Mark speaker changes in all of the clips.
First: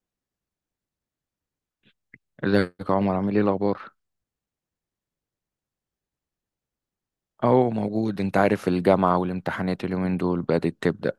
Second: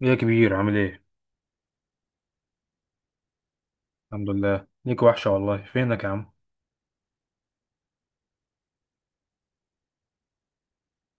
Speaker 1: يا كبير عامل ايه؟
Speaker 2: ازيك يا عمر؟ عامل ايه الاخبار؟
Speaker 1: الحمد لله، ليك وحشة والله. فينك يا عم؟
Speaker 2: اهو موجود، انت عارف الجامعه والامتحانات اليومين دول بدات تبدا.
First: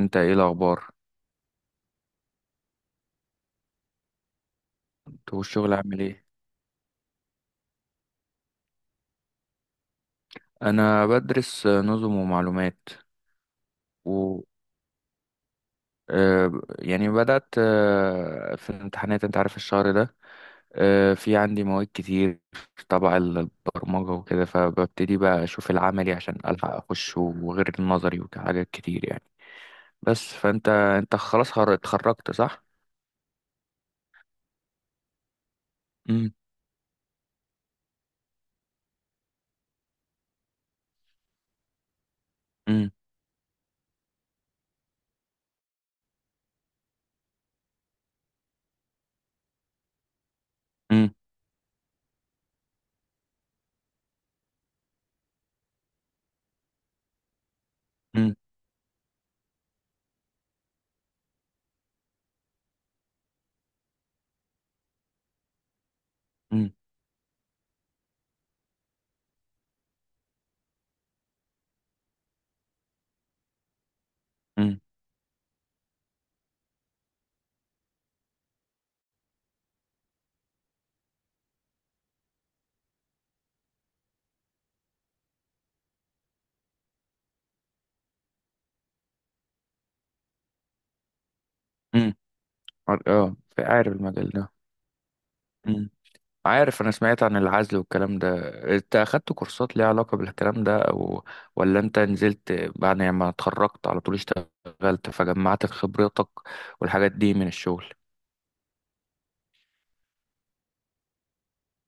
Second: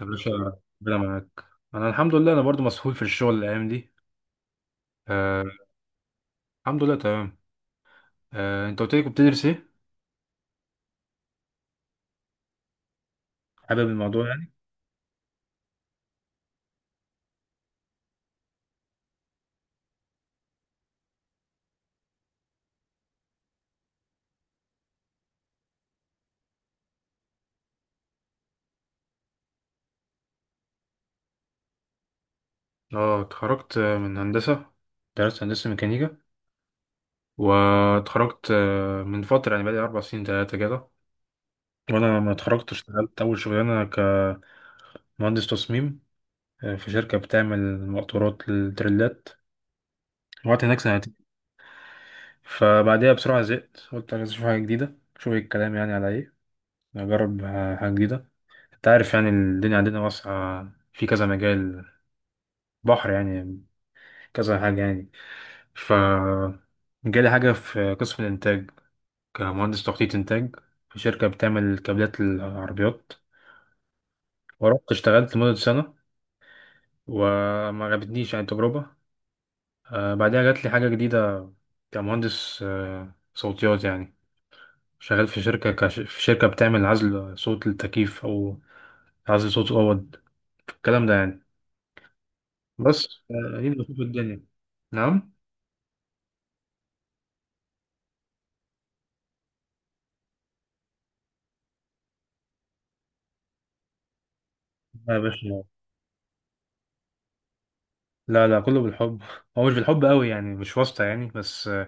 Speaker 1: يا باشا،
Speaker 2: ايه الاخبار؟
Speaker 1: ربنا معاك. انا الحمد لله، انا برضو مسحول في الشغل الايام دي.
Speaker 2: انت
Speaker 1: آه،
Speaker 2: والشغل عامل ايه؟
Speaker 1: الحمد لله تمام. آه، انت قلت لي كنت بتدرس ايه؟
Speaker 2: انا بدرس نظم ومعلومات.
Speaker 1: حابب الموضوع
Speaker 2: و
Speaker 1: يعني؟
Speaker 2: آه، يعني بدات، في الامتحانات انت عارف الشهر ده. في عندي مواد كتير تبع البرمجه وكده، فببتدي بقى اشوف العملي عشان الحق اخش وغير النظري وحاجات كتير يعني. بس فانت انت خلاص اتخرجت صح؟
Speaker 1: اه اتخرجت، من هندسة. درست هندسة ميكانيكا
Speaker 2: امم
Speaker 1: واتخرجت من فترة يعني، بقالي أربع سنين تلاتة كده. وأنا لما اتخرجت
Speaker 2: امم
Speaker 1: اشتغلت أول شغلانة كمهندس تصميم، في شركة بتعمل مقطورات للتريلات. وقعدت هناك سنتين. فبعديها بسرعة زهقت، قلت عايز أشوف حاجة جديدة، أشوف إيه الكلام يعني على إيه. أجرب حاجة جديدة.
Speaker 2: امم
Speaker 1: أنت عارف يعني الدنيا عندنا واسعة في كذا مجال، بحر يعني، كذا حاجة يعني. ف
Speaker 2: امم.
Speaker 1: جالي حاجة في قسم الإنتاج، كمهندس تخطيط إنتاج، في شركة بتعمل كابلات العربيات.
Speaker 2: امم
Speaker 1: ورحت اشتغلت لمدة سنة، وما عجبتنيش يعني التجربة. بعدها جات لي حاجة جديدة كمهندس صوتيات يعني، شغال في شركة في شركة بتعمل عزل صوت للتكييف أو عزل صوت أوض، الكلام ده يعني.
Speaker 2: امم.
Speaker 1: بس
Speaker 2: اه
Speaker 1: يبقى
Speaker 2: عارف
Speaker 1: شوف
Speaker 2: المجال
Speaker 1: الدنيا.
Speaker 2: ده.
Speaker 1: نعم.
Speaker 2: امم. عارف انا سمعت عن العزل والكلام ده. انت اخدت كورسات ليها علاقة بالكلام ده، او ولا انت نزلت بعد ما اتخرجت على طول اشتغلت
Speaker 1: لا يا باشا.
Speaker 2: فجمعت خبرتك والحاجات دي من الشغل؟
Speaker 1: لا لا، كله بالحب. هو مش بالحب قوي يعني، مش واسطة يعني، بس آه،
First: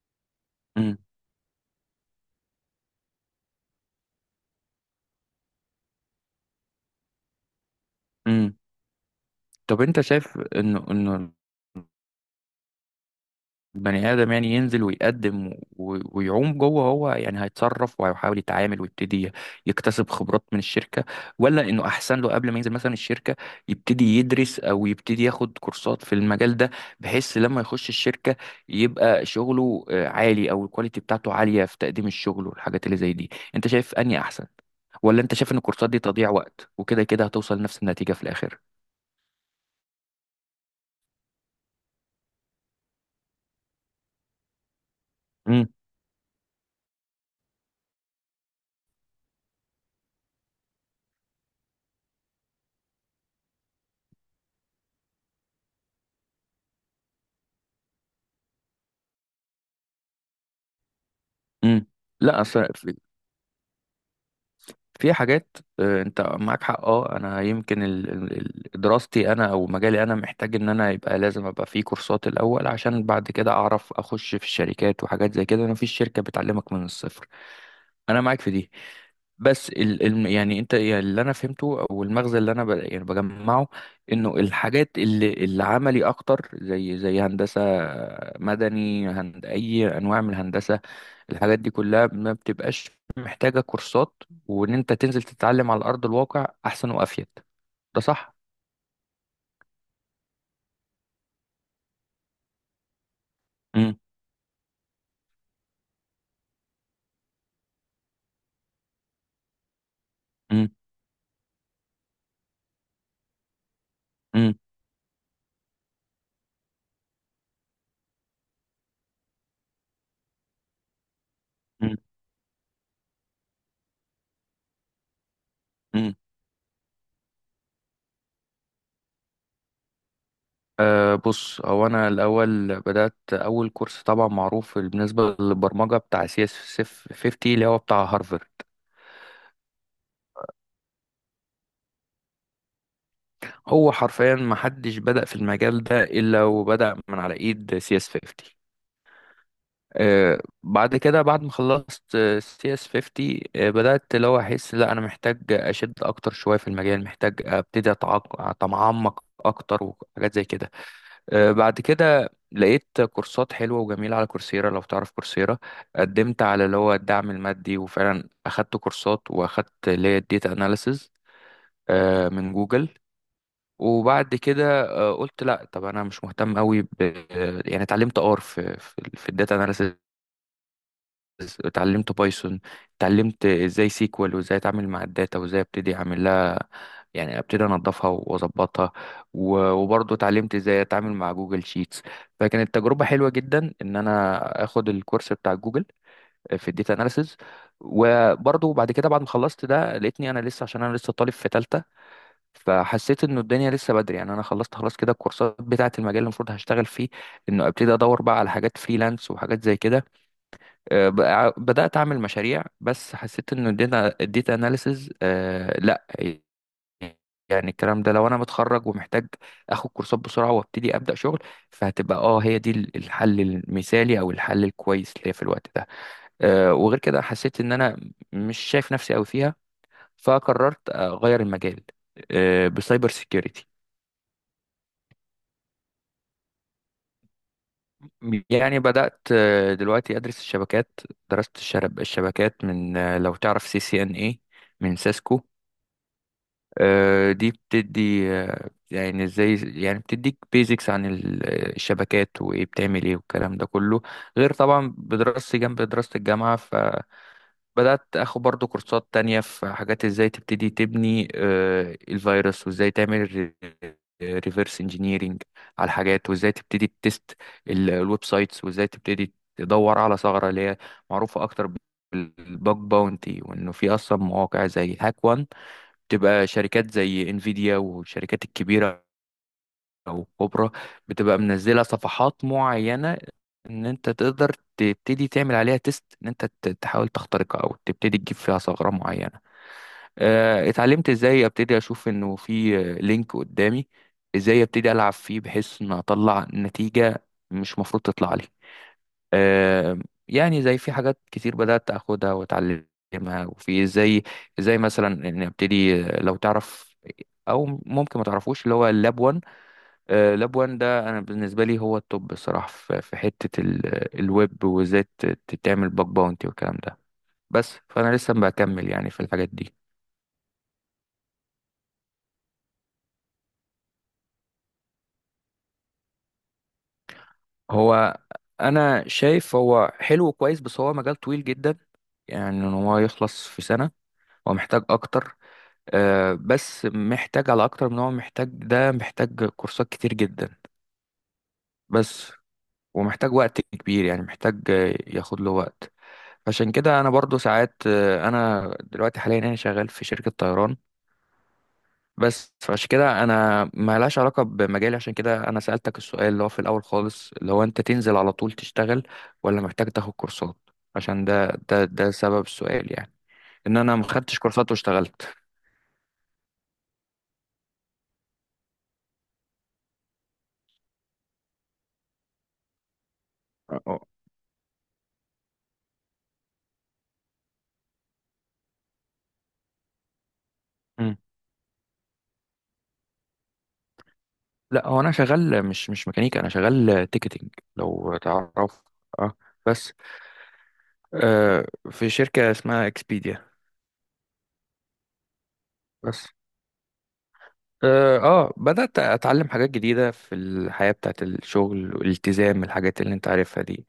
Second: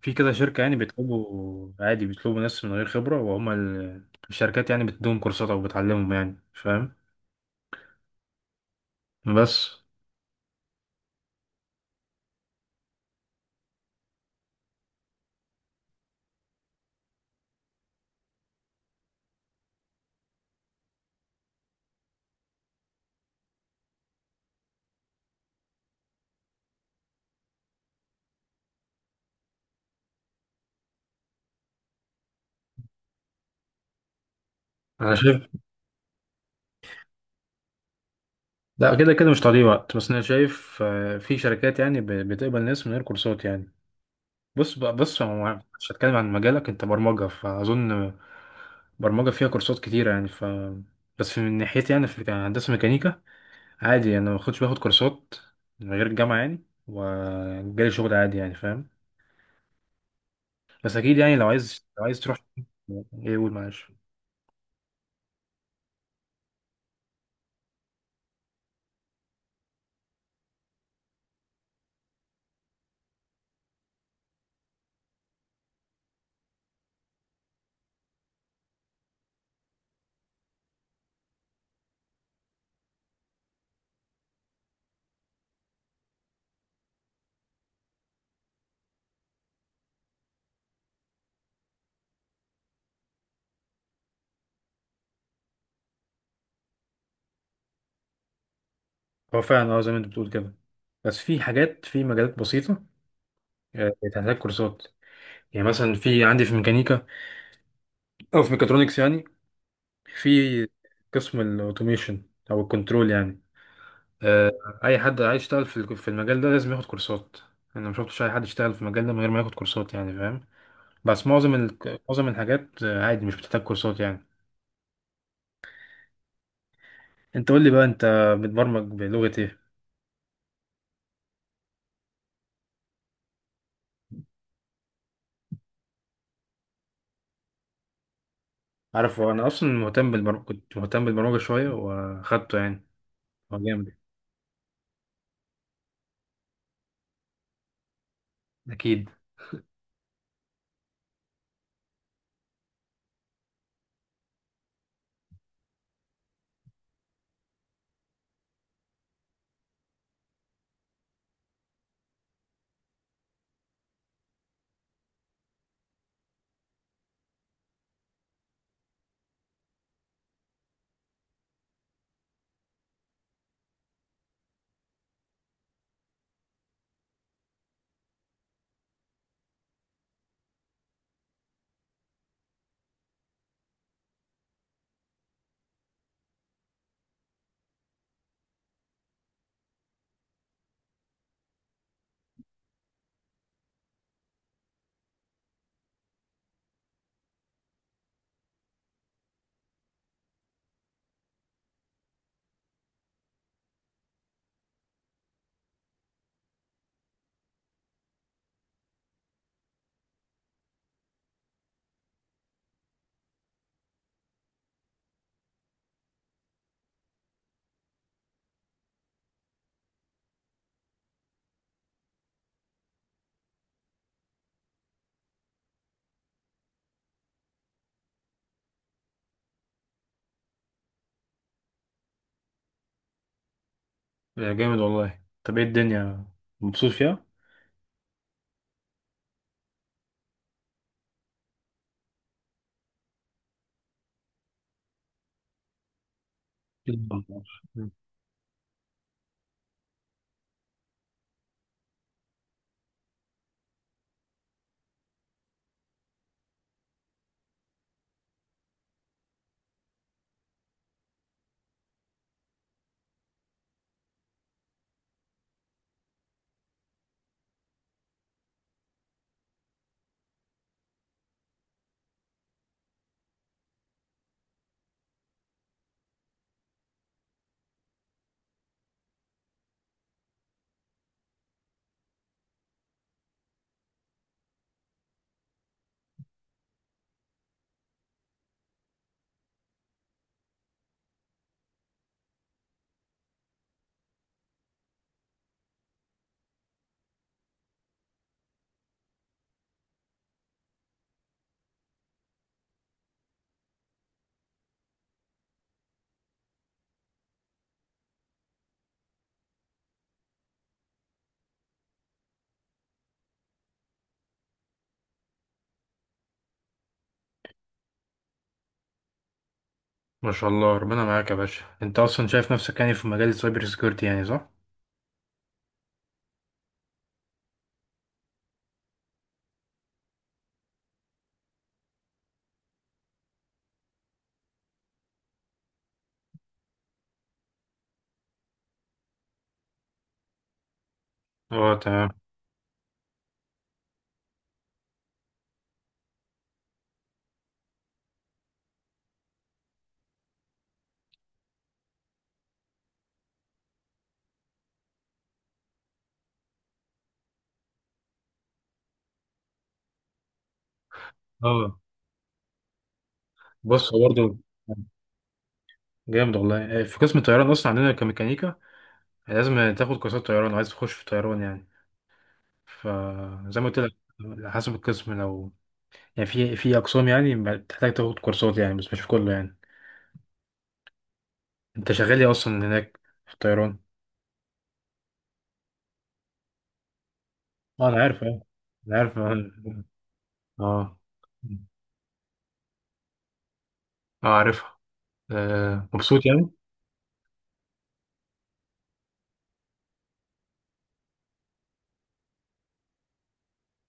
Speaker 1: في كده شركة يعني
Speaker 2: امم.
Speaker 1: بيطلبوا عادي، بيطلبوا ناس من غير خبرة، وهما الشركات يعني بتديهم كورسات أو بتعلمهم يعني، فاهم.
Speaker 2: امم
Speaker 1: بس.
Speaker 2: طب انت شايف انه بني آدم يعني ينزل ويقدم ويعوم جوه، هو يعني هيتصرف وهيحاول يتعامل ويبتدي يكتسب خبرات من الشركة، ولا إنه أحسن له قبل ما ينزل مثلا الشركة يبتدي يدرس أو يبتدي ياخد كورسات في المجال ده، بحيث لما يخش الشركة يبقى شغله عالي أو الكواليتي بتاعته عالية في تقديم الشغل والحاجات اللي زي دي؟ أنت شايف أنهي أحسن،
Speaker 1: أنا
Speaker 2: ولا أنت
Speaker 1: شايف.
Speaker 2: شايف إن الكورسات دي تضييع وقت وكده كده هتوصل لنفس النتيجة في الآخر؟
Speaker 1: لا، كده كده مش تضييع وقت، بس أنا شايف في شركات يعني بتقبل ناس من غير كورسات يعني. بص بقى، بص، هو
Speaker 2: امم
Speaker 1: مش هتكلم عن مجالك، انت برمجة فأظن برمجة فيها كورسات كتيرة يعني. ف بس في من ناحيتي يعني، في هندسة ميكانيكا عادي يعني، انا ما كنتش باخد كورسات من غير الجامعة يعني، وجالي شغل عادي يعني، فاهم. بس اكيد يعني لو عايز،
Speaker 2: امم.
Speaker 1: لو عايز تروح.
Speaker 2: لا أصلا
Speaker 1: ايه، قول، معلش.
Speaker 2: في حاجات، انت معاك حق. اه انا يمكن دراستي انا او مجالي انا محتاج ان انا يبقى لازم ابقى في كورسات الاول عشان بعد كده اعرف اخش في الشركات وحاجات زي كده، انا في شركة بتعلمك من الصفر. انا معاك في دي. بس ال يعني انت يعني اللي انا فهمته او المغزى اللي انا ب يعني بجمعه، انه الحاجات اللي عملي اكتر زي هندسة مدني، هند اي انواع من الهندسة، الحاجات دي كلها ما بتبقاش محتاجة كورسات، وإن أنت تنزل تتعلم على أرض الواقع أحسن وأفيد. ده صح؟
Speaker 1: هو فعلا اه، زي ما انت بتقول كده، بس في حاجات في مجالات بسيطة
Speaker 2: مم.
Speaker 1: بتحتاج كورسات. يعني مثلا في عندي في ميكانيكا او في ميكاترونكس يعني، في
Speaker 2: مم.
Speaker 1: قسم الاوتوميشن او الكنترول يعني،
Speaker 2: مم.
Speaker 1: اي حد عايز يشتغل في في المجال ده لازم ياخد كورسات. انا ما شفتش اي حد يشتغل في المجال ده من غير ما ياخد كورسات يعني، فاهم. بس معظم
Speaker 2: مم.
Speaker 1: معظم الحاجات عادي مش بتحتاج كورسات يعني.
Speaker 2: مم.
Speaker 1: انت قول لي بقى، انت بتبرمج بلغة ايه؟
Speaker 2: أه بص، هو أنا الأول بدأت أول كورس، طبعا معروف بالنسبة للبرمجة، بتاع سي اس 50 اللي هو بتاع هارفرد.
Speaker 1: عارف انا اصلا مهتم بالبرمجة، كنت مهتم بالبرمجة شوية واخدته يعني. هو
Speaker 2: هو
Speaker 1: جامد.
Speaker 2: حرفيا ما حدش بدأ في المجال ده إلا وبدأ من على إيد سي اس 50.
Speaker 1: اكيد.
Speaker 2: بعد كده بعد ما خلصت سي اس 50، بدأت اللي هو احس لا انا محتاج اشد اكتر شوية في المجال، محتاج ابتدي اتعمق اكتر وحاجات زي كده. بعد كده لقيت كورسات حلوة وجميلة على كورسيرا، لو تعرف كورسيرا. قدمت على اللي هو الدعم المادي، وفعلا اخدت كورسات واخدت اللي هي الديتا اناليسز من جوجل. وبعد كده قلت لا طب انا مش مهتم قوي ب، يعني اتعلمت ار في الداتا، اتعلمت بايثون، اتعلمت ازاي سيكوال وازاي اتعامل مع الداتا وازاي ابتدي اعمل لها، يعني ابتدي انضفها واظبطها، وبرضه اتعلمت ازاي اتعامل مع جوجل شيتس. فكانت تجربة حلوة جدا ان انا اخد الكورس بتاع جوجل في الداتا اناليسز. وبرضه بعد كده بعد ما خلصت ده لقيتني انا لسه، عشان انا لسه طالب في تالتة، فحسيت انه الدنيا لسه بدري يعني. انا خلصت خلاص كده الكورسات بتاعه المجال اللي المفروض هشتغل فيه، انه ابتدي ادور بقى على حاجات فريلانس وحاجات زي كده. بدأت أعمل مشاريع، بس حسيت إن الداتا، أناليسز، لأ. يعني الكلام ده لو أنا متخرج ومحتاج آخد كورسات بسرعة وأبتدي أبدأ شغل، فهتبقى أه هي دي الحل المثالي أو الحل الكويس ليا في الوقت ده. وغير كده حسيت إن أنا مش شايف نفسي أوي فيها، فقررت أغير المجال، بسايبر سيكيورتي.
Speaker 1: آه، جامد والله. طب ايه الدنيا، مبسوط فيها؟
Speaker 2: يعني بدأت دلوقتي أدرس الشبكات. درست الشبكات من، لو تعرف سي سي إن إيه، من سيسكو. دي
Speaker 1: مم.
Speaker 2: بتدي يعني ازاي، يعني بتديك بيزكس عن الشبكات وايه بتعمل ايه والكلام ده كله، غير طبعا بدراستي جنب دراسة الجامعة. فبدأت اخد برضو كورسات تانية في حاجات ازاي تبتدي تبني الفيروس، وازاي تعمل ريفرس انجينيرينج على الحاجات، وازاي تبتدي تست الويب سايتس، وازاي تبتدي تدور على ثغرة اللي هي معروفة اكتر بالباج باونتي، وانه في اصلا مواقع زي هاك تبقى شركات زي انفيديا والشركات الكبيرة او الكبرى بتبقى منزلة صفحات معينة ان انت تقدر تبتدي تعمل عليها تيست، ان انت تحاول تخترقها او تبتدي تجيب فيها ثغرة معينة. اتعلمت ازاي ابتدي اشوف انه في لينك قدامي، ازاي ابتدي العب فيه بحيث ان اطلع نتيجة مش مفروض تطلع لي. آم، يعني زي في حاجات كتير بدأت أخدها وأتعلمها، وفي زي مثلا إن أبتدي، لو تعرف أو ممكن ما تعرفوش اللي هو اللاب 1. لاب 1 ده أنا بالنسبة لي هو التوب بصراحة في في حتة الويب، وإزاي تعمل باك باونتي والكلام ده. بس فأنا لسه بكمل يعني في الحاجات دي.
Speaker 1: ما شاء الله، ربنا معاك يا باشا. انت اصلا شايف نفسك يعني في مجال السايبر سيكيورتي يعني، صح؟
Speaker 2: هو أنا شايف هو حلو وكويس، بس هو مجال طويل جدا. يعني إن هو يخلص في سنة، هو محتاج أكتر. بس محتاج على اكتر من، هو محتاج، ده محتاج كورسات كتير جدا،
Speaker 1: اه، تمام.
Speaker 2: بس. ومحتاج وقت كبير يعني، محتاج ياخد له وقت. عشان كده انا برضو ساعات، انا دلوقتي حاليا انا شغال في شركة طيران بس، فعشان كده انا ما لهاش علاقة بمجالي. عشان كده انا سألتك السؤال اللي هو في الاول خالص، اللي هو انت تنزل على طول تشتغل ولا محتاج تاخد كورسات؟ عشان ده
Speaker 1: اه.
Speaker 2: ده سبب السؤال يعني، ان
Speaker 1: بص
Speaker 2: انا ما
Speaker 1: هو برضه.
Speaker 2: خدتش كورسات واشتغلت.
Speaker 1: جامد والله. في قسم الطيران اصلا عندنا كميكانيكا لازم تاخد كورسات طيران لو عايز تخش في طيران يعني. فزي ما قلت لك،
Speaker 2: اه.
Speaker 1: على حسب القسم، لو يعني في في اقسام يعني بتحتاج تاخد كورسات يعني، بس مش في كله يعني. انت شغال ايه اصلا هناك في الطيران؟
Speaker 2: لا هو انا شغال مش ميكانيكا، انا شغال تيكتنج،
Speaker 1: اه انا
Speaker 2: لو
Speaker 1: عارف، اه،
Speaker 2: تعرف.
Speaker 1: انا عارف
Speaker 2: اه.
Speaker 1: اه.
Speaker 2: بس
Speaker 1: اه.
Speaker 2: في شركة اسمها اكسبيديا،
Speaker 1: آه، عارفها. آه. مبسوط
Speaker 2: بس.
Speaker 1: يعني.
Speaker 2: اه، بدأت اتعلم حاجات جديدة في الحياة بتاعت الشغل والالتزام، الحاجات اللي انت عارفها دي.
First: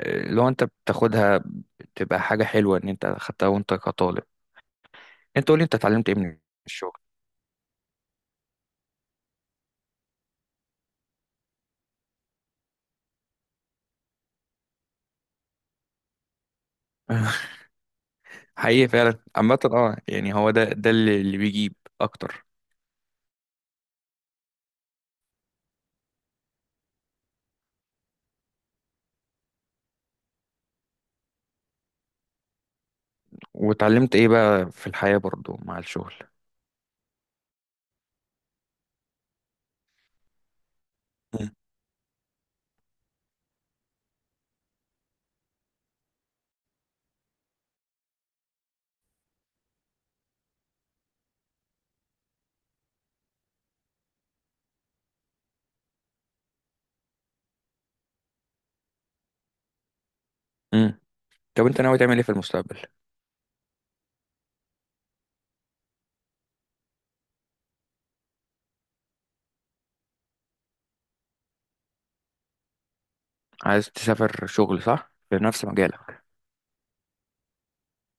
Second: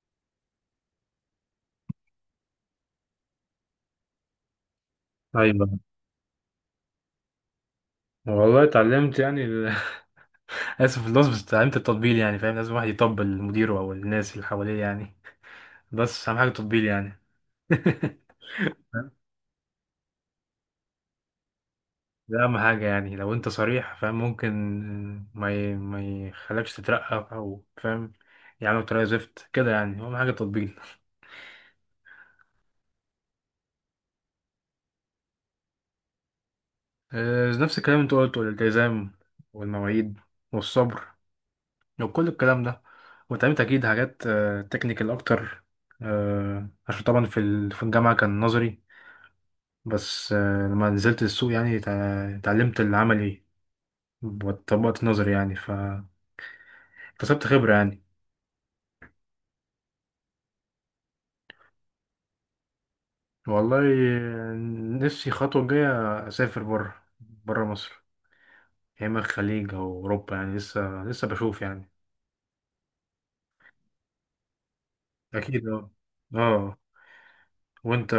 Speaker 2: لو انت بتاخدها بتبقى حاجة حلوة ان انت خدتها وانت كطالب. انت قولي
Speaker 1: ايوه.
Speaker 2: انت اتعلمت ايه من الشغل؟
Speaker 1: والله اتعلمت يعني اسف في اللفظ، بس اتعلمت التطبيل يعني، فاهم. لازم واحد يطبل لمديره او الناس اللي حواليه يعني. بس اهم حاجه التطبيل يعني.
Speaker 2: حقيقي فعلا عامة، اه يعني هو ده اللي بيجيب
Speaker 1: ده
Speaker 2: اكتر.
Speaker 1: اهم حاجه يعني، لو انت صريح فاهم، ممكن ما يخلكش تترقى او، فاهم، يعني بطريقه زفت كده يعني، اهم حاجه تطبيل.
Speaker 2: واتعلمت ايه بقى في الحياة برضو مع الشغل؟
Speaker 1: آه، نفس الكلام اللي انت قلته، الالتزام والمواعيد والصبر وكل الكلام ده. واتعلمت اكيد حاجات تكنيكال اكتر، عشان طبعا في في الجامعه كان نظري، بس لما نزلت السوق يعني اتعلمت العملي، وطبقت النظري يعني فاكتسبت خبره يعني.
Speaker 2: مم. طب انت ناوي تعمل ايه في المستقبل؟
Speaker 1: والله، نفسي الخطوة الجاية أسافر بره، بره مصر، يا إما الخليج أو أوروبا يعني، لسه لسه بشوف يعني.
Speaker 2: عايز تسافر شغل صح في نفس
Speaker 1: أكيد أه.
Speaker 2: مجالك؟
Speaker 1: أه. وأنت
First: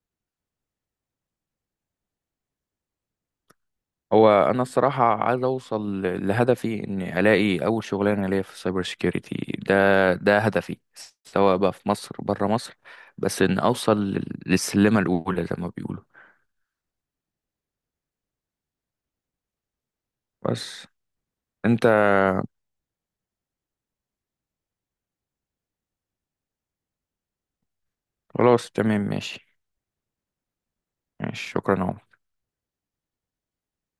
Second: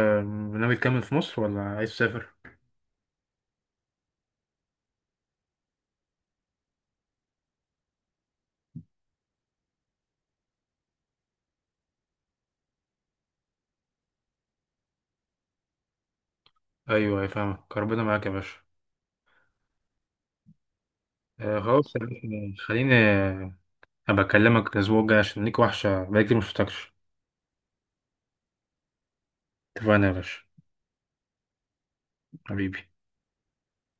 Speaker 1: ناوي تكمل في مصر ولا عايز تسافر؟
Speaker 2: هو انا الصراحه عايز اوصل لهدفي، اني الاقي اول شغلانه ليا في السايبر سيكيورتي. ده ده هدفي، سواء بقى في مصر بره مصر، بس ان اوصل للسلمه الاولى زي ما بيقولوا،
Speaker 1: أيوه، أيوة، فاهمك، ربنا معاك يا باشا.
Speaker 2: بس.
Speaker 1: آه،
Speaker 2: انت
Speaker 1: خلاص يا باشا، خليني أبقى أكلمك الأسبوع الجاي، عشان ليك وحشة بقالي كتير مشفتكش.
Speaker 2: خلاص، تمام، ماشي.
Speaker 1: اتفقنا يا باشا.
Speaker 2: ماشي، شكرا يا عمر.
Speaker 1: حبيبي.